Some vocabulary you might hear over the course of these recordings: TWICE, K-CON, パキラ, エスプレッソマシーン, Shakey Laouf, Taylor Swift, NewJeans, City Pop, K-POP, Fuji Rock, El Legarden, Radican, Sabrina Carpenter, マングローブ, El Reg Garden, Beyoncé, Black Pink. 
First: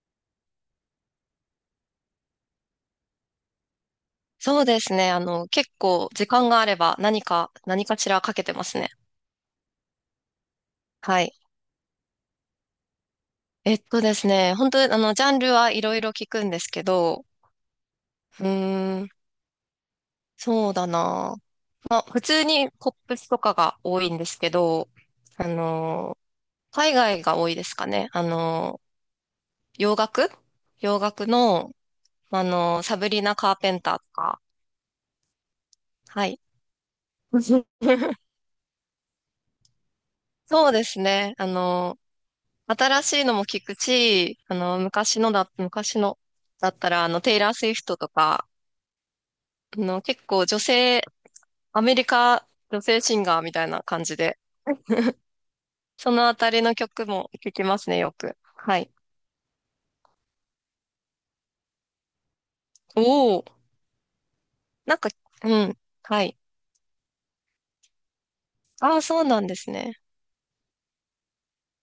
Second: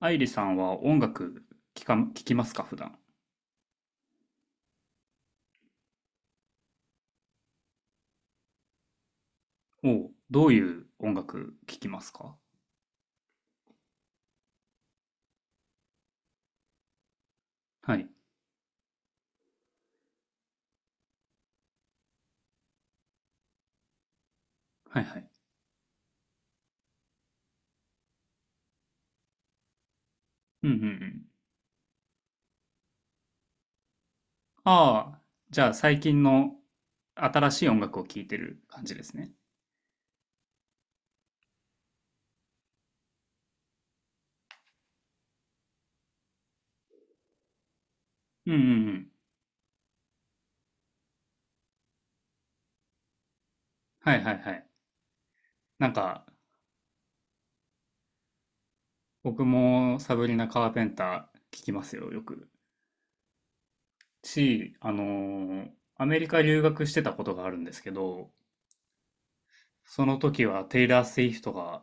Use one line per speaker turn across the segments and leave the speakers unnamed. アイリさんは音楽聞きますか、普段。
そうですね。結構時間があれば何かしらかけてますね。
おう、どういう音
はい。
楽聞きますか？
えっとですね、本当にジャンルはいろいろ聞くんですけど、
はい、
うーん、そうだな。まあ、普通にポップスとかが多いんですけど、
はいはい。
あの、海外が多いですかね。洋楽
うんうんう
洋
ん。
楽の、サブリナ・カーペンターとか、
ああ、じゃあ最近
はい。
の新し い音楽を聴いてる感じですね。
そうですね。新しいのも聞くし、昔のだったら、テイラー・スウィフトとか、
うんうんうん。
結構女性、アメリカ女性シンガーみたいな感
は
じ
いはい
で、
はい。なん
そ
か、
のあたりの曲も聞きますね、よく。はい。
僕もサブリナ・カーペンター聞きますよ、よく。
おお、
あ
なん
の
か、う
ー
ん、
アメ
は
リ
い。
カ留学してたことがあるんですけど、
ああ、そうなんですね。
その時はテイラー・スウィフトが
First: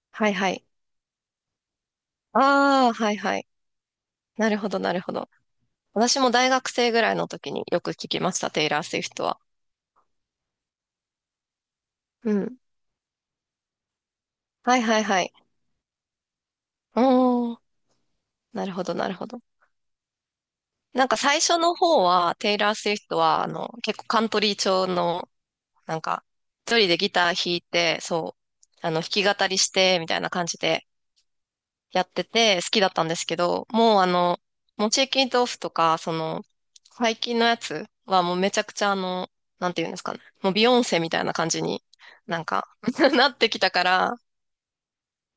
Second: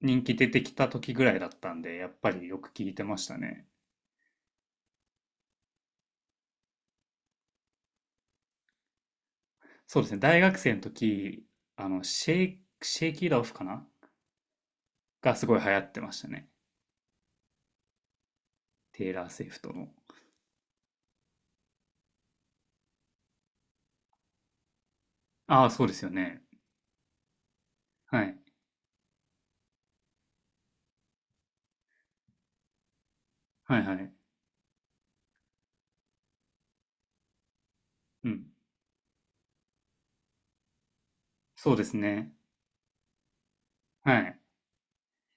人
はい
気出
は
て
い。
きた時ぐらいだったんで、やっぱりよく聞
ああ、
いて
は
ま
い
した
はい。
ね。
なるほど、なるほど。私も大学生ぐらいの時によく聞きました、テイラー・スウィフトは。
そうですね、大学生の時、あの、
うん。
シェイキー・ラオフかな
はいはいはい。
がすごい流行ってましたね。
おお、なるほど、
テ
な
イ
る
ラ
ほ
ー・
ど。
スウィフトの。
なんか最初の方は、テイラー・スウィフトは、結構カントリー調の、
ああ、そうで
なん
すよ
か、
ね。
一人でギター弾いて、
は
そ
い。
う、弾き語りして、みたいな感じでやってて、好きだったんですけど、
はいは
もう
い。
モチーキントーフとか、その、最近のやつは
う
もう
ん。
めちゃくちゃなんていうんですかね、もうビヨンセみたいな感じ
そうで
に
すね。
なんか なってきたか
は
ら、
い。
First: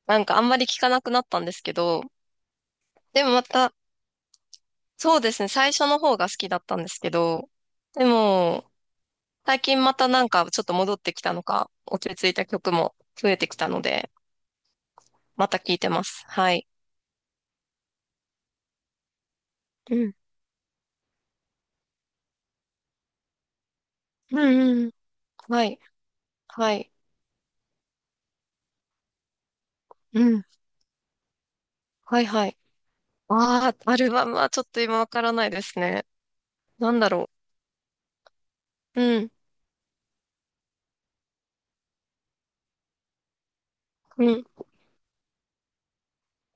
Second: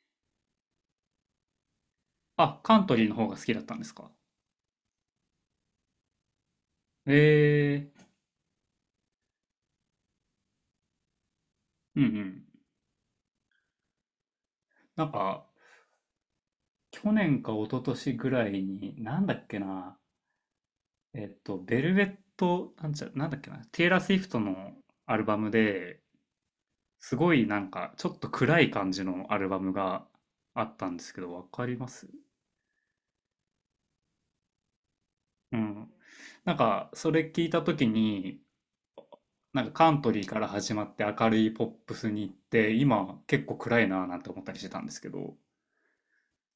なんかあんまり聞かなくなったんですけど、
あ、カントリーの
で
方
も
が
ま
好きだっ
た、
たんですか？
そうですね、最初の方が好きだったんですけ
え
ど、
えー。
でも、最近またなんかちょっと戻ってきたのか、
うんう
落ち着い
ん。
た曲も増えてきたので、
なんか、
また聴いてます。はい。
去年か一昨年ぐらいに、なんだっけ
う
な、
ん。
ベルベット、なんだっけな、テイラー・スウィフ
う
トの
んうん。
アルバム
はい。
で、
はい。
すごいなんかちょっと暗い感じのアルバムが
うん。
あったんですけど、わかります？
はいはい。ああ、アルバムはちょっと今わからない
う
です
ん。
ね。
なんか
なんだ
そ
ろ
れ聞いた時に、
う。うん。
なんかカントリーから始まって明るいポップスに行って、今結構暗いなぁなんて
う
思っ
ん。
たりしてたんですけど、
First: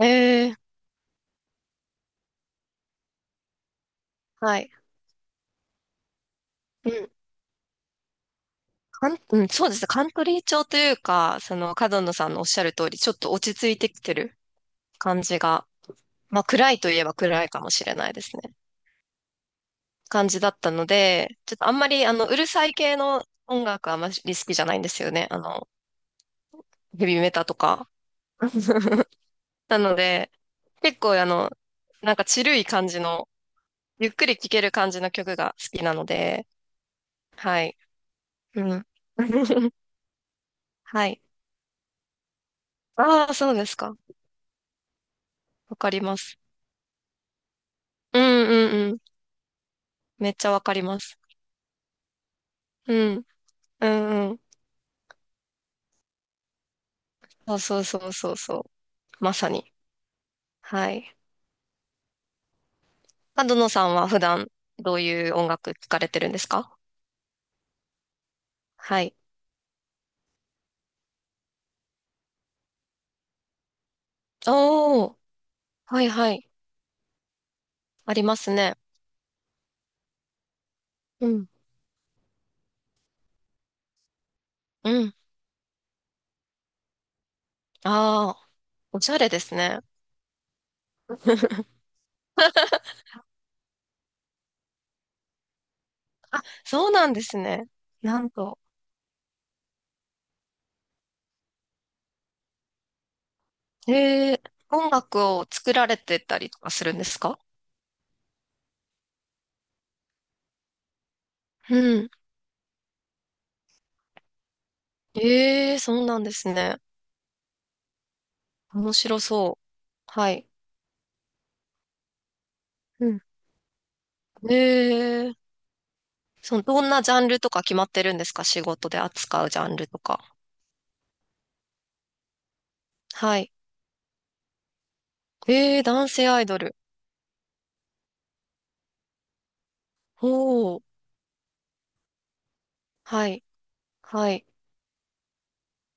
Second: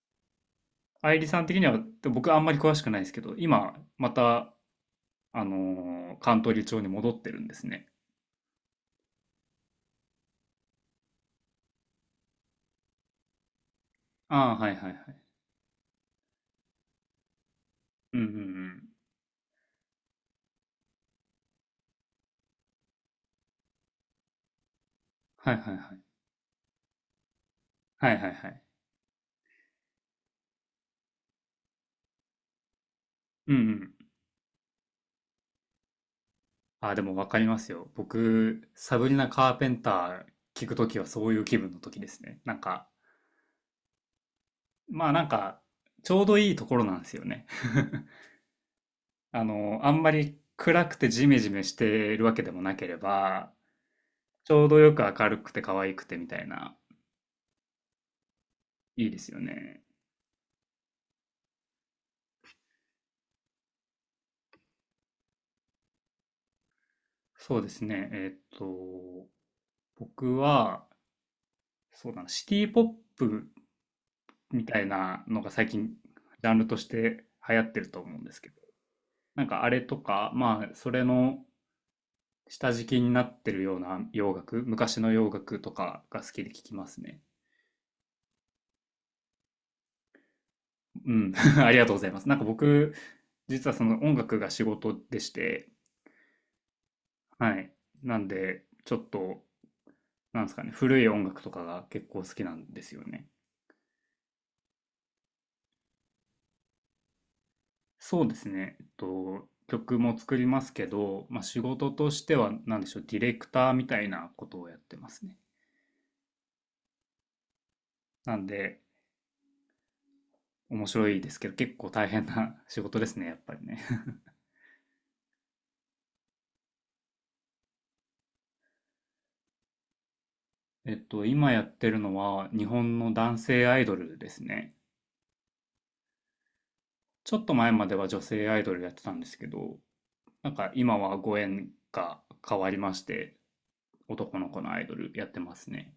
ええ、
愛理さん的には、僕あんまり詳しくないですけど、今また、
はい。
あのーカントリー調に
う
戻
ん。
ってるんですね。
うん、そうですね。カントリー調というか、その、角野さんのおっしゃる通り、ちょっと落ち着いてきてる
ああ、はいはいはい。
感じが、まあ、暗いといえば暗いかもしれない
う
で
んうん
す
う
ね。
ん。
感じだったので、ちょっとあんまりうるさい系の音楽はあまり好きじゃないんですよね。
はいはいはい。
ヘビメタとか。
はいはいはい。
なので、結構なんかチルい感じの、
うんうん。
ゆっくり聴ける感じの曲が好きなので、
あ、でもわかりま
は
す
い。
よ。僕、
うん。
サブリナ・カーペ ンター聞くときは
はい。
そういう気分のときですね。なんか、
ああ、そうですか。
まあなんか、
わかり
ち
ま
ょうど
す。
いいところなんですよね。
うんうんうん。
あの、あんま
めっ
り
ちゃわかり
暗く
ま
て
す。
ジメジメしてるわけでもなけ
う
れ
ん。
ば、
うんうん。
ちょうどよく明るくて可愛くてみたいな、
そうそうそうそうそう。
いいです
ま
よ
さに。
ね。
はい。角野さんは普段どういう音楽聴かれてるんですか？
そうですね。えーっ
はい。
と、僕は、そうだな、シティポップみたい
おー、
なのが最近、ジ
はいはい。
ャンルとして流行ってると
あ
思うん
り
で
ま
すけ
す
ど、
ね。
なんかあれとか、まあ、それ
う
の、
ん。
下敷きになってるような洋楽、
う
昔の
ん。
洋楽とかが好きで聞きますね。
ああ、おしゃれですね。
うん、あり がとうございます。なんか僕、実はその音楽が仕事でして、
そうなんです
は
ね。
い。な
な
ん
んと。
で、ちょっと、なんですかね、古い音楽とかが結構好きなんですよね。
えー、音楽を作られてたりとかするんですか？
そうですね、えっと、曲も作りますけど、まあ、仕
う
事と
ん。
しては、なんでしょう、ディレクターみたいなことをやってますね。
えー、そうなんですね。
なんで、
面白そう。はい。
面白いですけど、結構大変な 仕事で
う
す
ん。
ね、やっぱりね。
えー、その、どんなジャンルとか決まってるんですか？仕事で扱うジャンルとか。
えっと、今やってるのは日本の
は
男
い。
性アイドルですね。
えー、男性アイドル。
ちょっと前までは女性アイドルやってたんですけど、なんか
おー、
今はご縁が変わりまし
は
て、
い。は
男
い。
の子のアイドルやってますね。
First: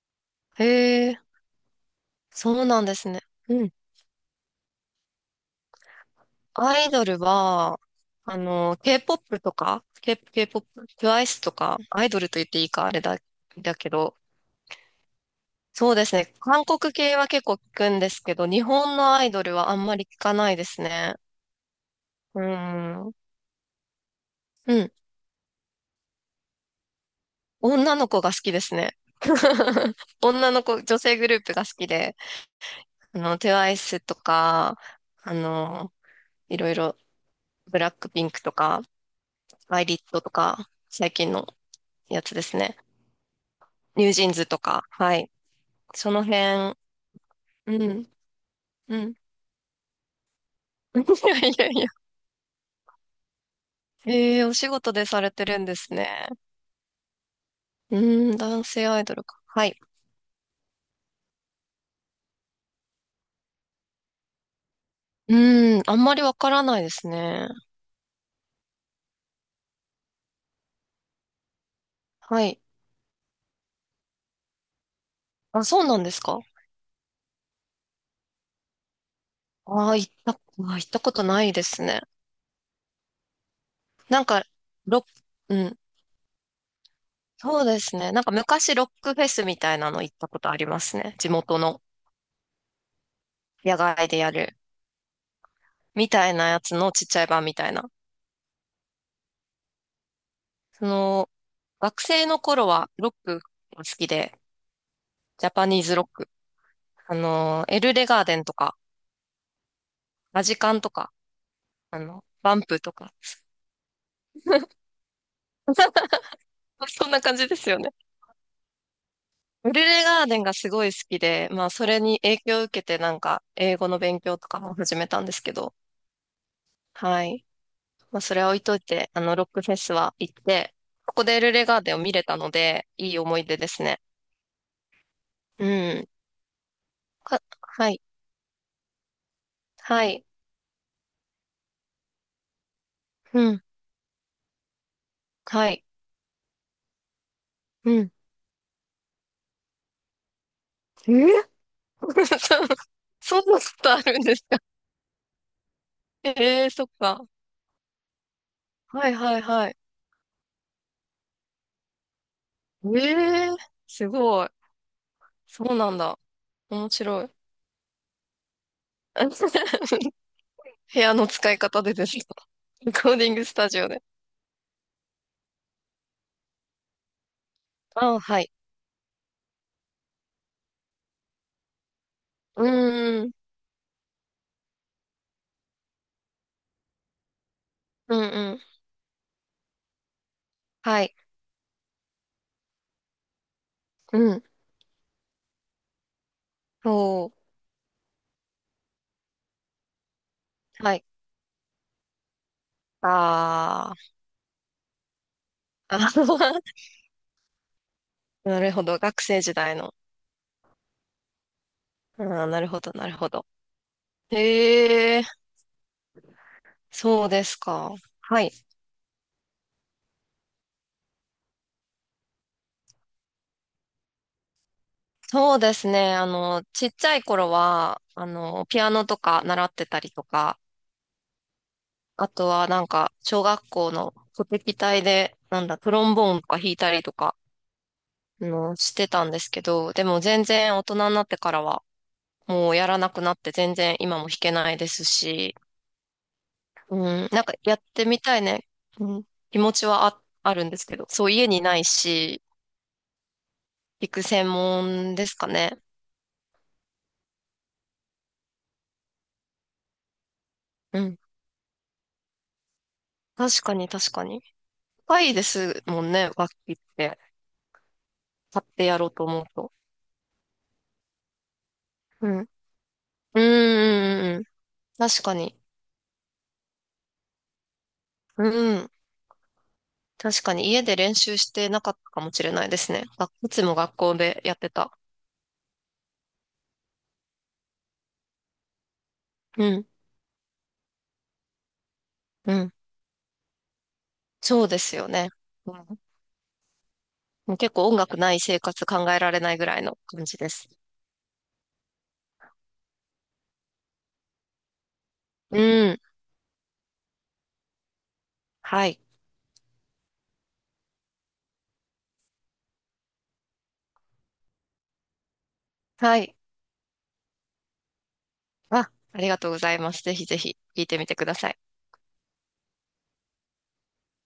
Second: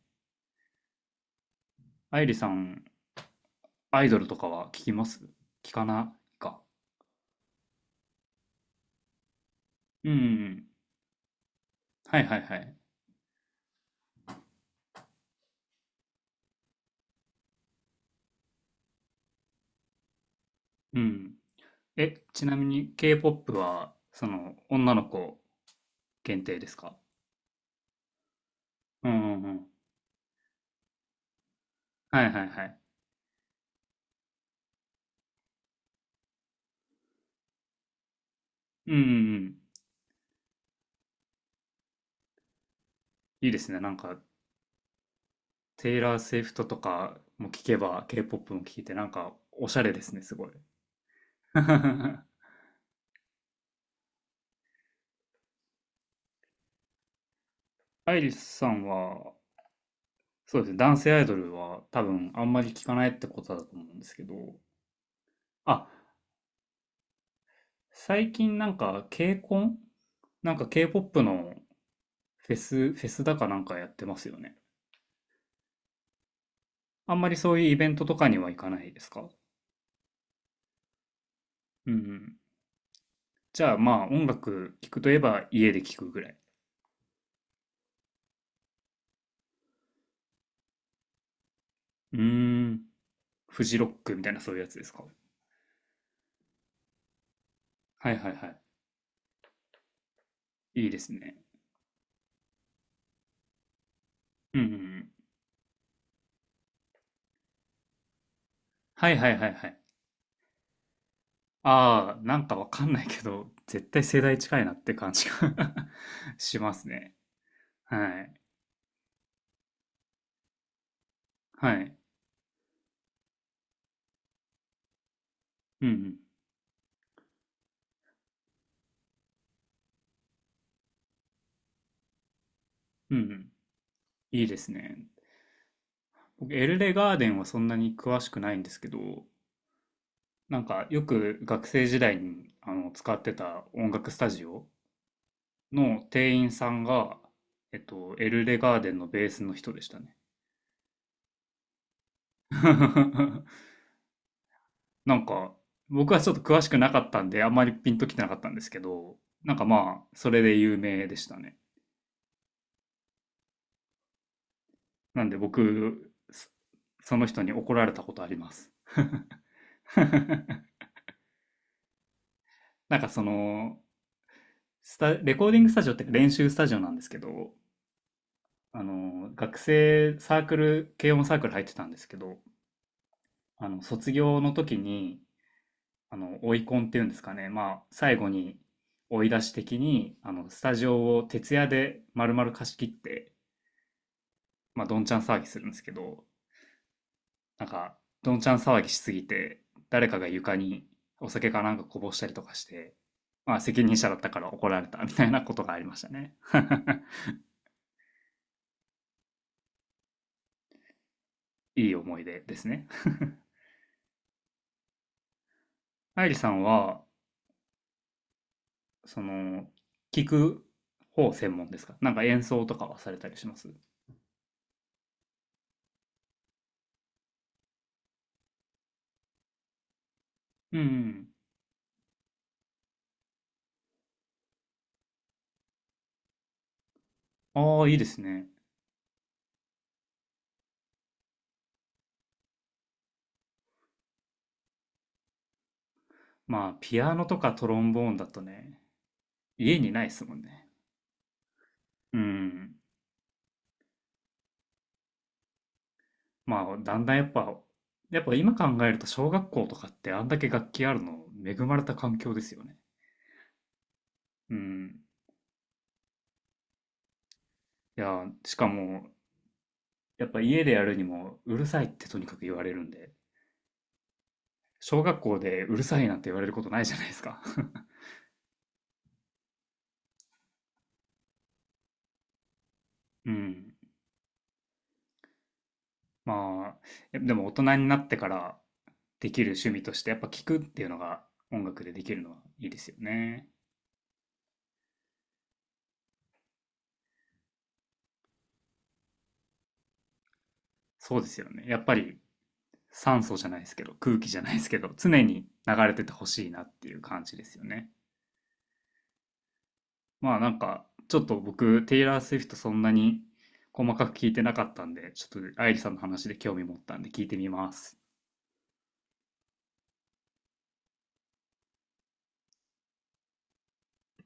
えー、
愛理さ
そうな
ん、
んですね。うん。
アイドルとかは聞きます？聞かないか？
アイドルは、K-POP とか、
うんう ん。
K-POP、TWICE とか、アイド
はい
ル
は
と
い
言っ
は
ていい
い。
か、あれだ、だけど、そうですね。韓国系は結構聞くんですけど、日本のアイドルはあんまり聞かないです
う
ね。
ん。え、
う
ちなみに
ん。う
K-POP は、その、
ん。
女の子限定ですか？
女の子が好きですね。
うんうんうん。
女の子、女性グループが好きで、
はいはいはい。
TWICE とか、あの、いろいろ、ブラックピンクとか、
うんうんうん。
アイリットとか、最近のやつですね。
いいですね。なん
ニュー
か、
ジーンズとか、はい。
テイ
そ
ラー・
の
スウィフト
辺、
とかも聞け
う
ば
ん、
K-POP も聞いて
う
なん
ん。
かおしゃれですね、すごい。
いやいやいや。ええ、お仕事でされてるんですね。う
アイリ
ーん、
ス
男
さん
性アイドル
は、
か。はい。
そうですね、男性アイドルは多分あんまり聞かないってことだと思うんですけど、
うーん、
あ、
あんまりわからないですね。
最近なんか K-CON? なんか K-POP の
はい。
フェスだかなんかやってますよね。
あ、そうなんですか？
あんまりそういうイベントとかには行かないですか？
ああ、行ったことないです
うんう
ね。
ん。じゃあまあ
なん
音
か、
楽聞
ロ
く
ック、
といえば
う
家
ん、
で聞くぐらい。
そうですね。なんか昔ロックフェスみたいなの行ったことありますね。地元の
うーん。フ
野
ジロッ
外
ク
で
みた
や
いなそう
る。
いうやつですか？
みたいなやつのちっちゃい版みたいな。
はいはいはい。
そ
いいです
の、
ね。
学生の頃はロックが好きで、
うんうんうん。
ジャパニーズロック。エルレガーデンとか、
はいはいはいはい。
ラジカンとか、
ああ、なん
バ
か
ン
わ
プ
か
と
んない
か。
けど、絶対世代近いなっ て感じが します
そん
ね。
な感じですよね。
はい。
エルレガーデンがすごい好きで、まあ、
は
そ
い。
れに影響を受けて、なんか、英語の勉強とかも始めたんですけど、
うんうん。
はい。まあ、それは置いといて、ロックフェスは行って、ここでエルレガーデンを見れたので、い
うん
い
う
思い
ん。
出ですね。
いいですね。
うん。
僕、エルレガーデンはそんな
は
に
い。
詳しくないんですけど、
はい。
なんかよく学生時代にあの使って
うん。
た音楽スタジオ
はい。
の店員さんが、えっ
うん。
と、エルレガーデンのベースの人でしたね。
えー、 そんな ことあるんですか？
なんか、僕はち
え、
ょっと詳
え
し
ー、
く
そっ
なかった
か。
んで、あんまりピンときてなかったんですけ
はい
ど、
はい
なんか
はい。
まあ、それで有名でしたね。
ええー、すごい。
なんで
そうなん
僕、
だ。
そ
面
そ
白
の
い。
人に怒られたことあります。
部屋の使い方でですか？レ
な
コ
んか
ー
そ
ディングスタジ
の、
オで。
レコーディングスタジオっていうか練習スタジオなんですけど、
あはい。
あの、学生サークル、軽音サークル入ってたんですけど、
うーん。
あの、卒業の時に、あの、追い込んっていうんですかね、まあ、最
うんう
後に
ん。
追い出し的に、あの、スタジ
はい。
オを徹夜で丸々貸し切って、
うん。
まあ、どんちゃん騒ぎするんですけど、
そ
なんか、どんちゃん騒ぎしすぎて、誰かが床
う。
に
はい。
お酒かなんかこぼしたりとかして、まあ、責
あ
任者
あ。
だったから怒られたみたいなことがありました
あ
ね
ー、 なるほど。学生時代の。
いい思
あ
い出
ー、
で
な
す
るほ
ね。
ど、なるほど。へえ、
愛理さんは、
そうですか。はい。
その、聞く方専門ですか？なんか演奏とかはされたりします？
そうですね。ちっちゃい頃は、ピアノとか習ってたりとか、
うんうん。
あとはなんか、小学校の鼓劇隊で、なんだ、トロンボーンとか弾いたりとか、
ああ、いいですね。
してたんですけど、でも全然大人になってからは、もうやらなくなって全然今も弾けないですし、
まあ、
う
ピアノ
ん、
と
なん
か
か
ト
や
ロ
っ
ンボ
て
ーン
み
だ
た
と
いね、
ね、
うん、気持
家
ち
にな
は
いで
あ、
すもん
ある
ね。
んですけど、そう家にない
う
し、
ん。
弾く専門ですかね。
まあ、だんだんやっぱ、やっぱ今考えると小学校とかってあんだけ楽器あ
う
る
ん。
の恵まれた環境ですよね。
確かに確かに。
うん。
高いですもんね、楽器って。
いや、し
買
か
ってや
も、
ろうと思うと。
やっぱ家でやるにもうるさいってとに
う
か
ん。
く
うん、
言われるんで、
うん、うん。うん、
小学
確か
校
に。
でうるさいなんて言われることないじゃないですか。
うん。確かに家で練習してなかったかもしれないですね。
う
いつ
ん。
も学校でやってた。
まあ、えでも大人になってからできる趣
う
味
ん、
として、やっぱ聴くっていうのが音楽でできるのは
う
いい
ん。
ですよね。
そうですよね。うん、もう結構音楽ない生活考えられないぐらいの感じです。
そうですよね。やっぱり酸素じゃないですけど、空気じゃないですけど、常に流
う
れ
ん。
ててほしいなっていう感じですよね。
はい。
まあなんか、ちょっと僕、テイラー・スウィフトそんなに細かく聞いてなかったんで、ちょっと愛理さんの
は
話で
い。
興味持ったんで聞いてみます。
あ、ありがとうございます。ぜひぜひ聞いてみてください。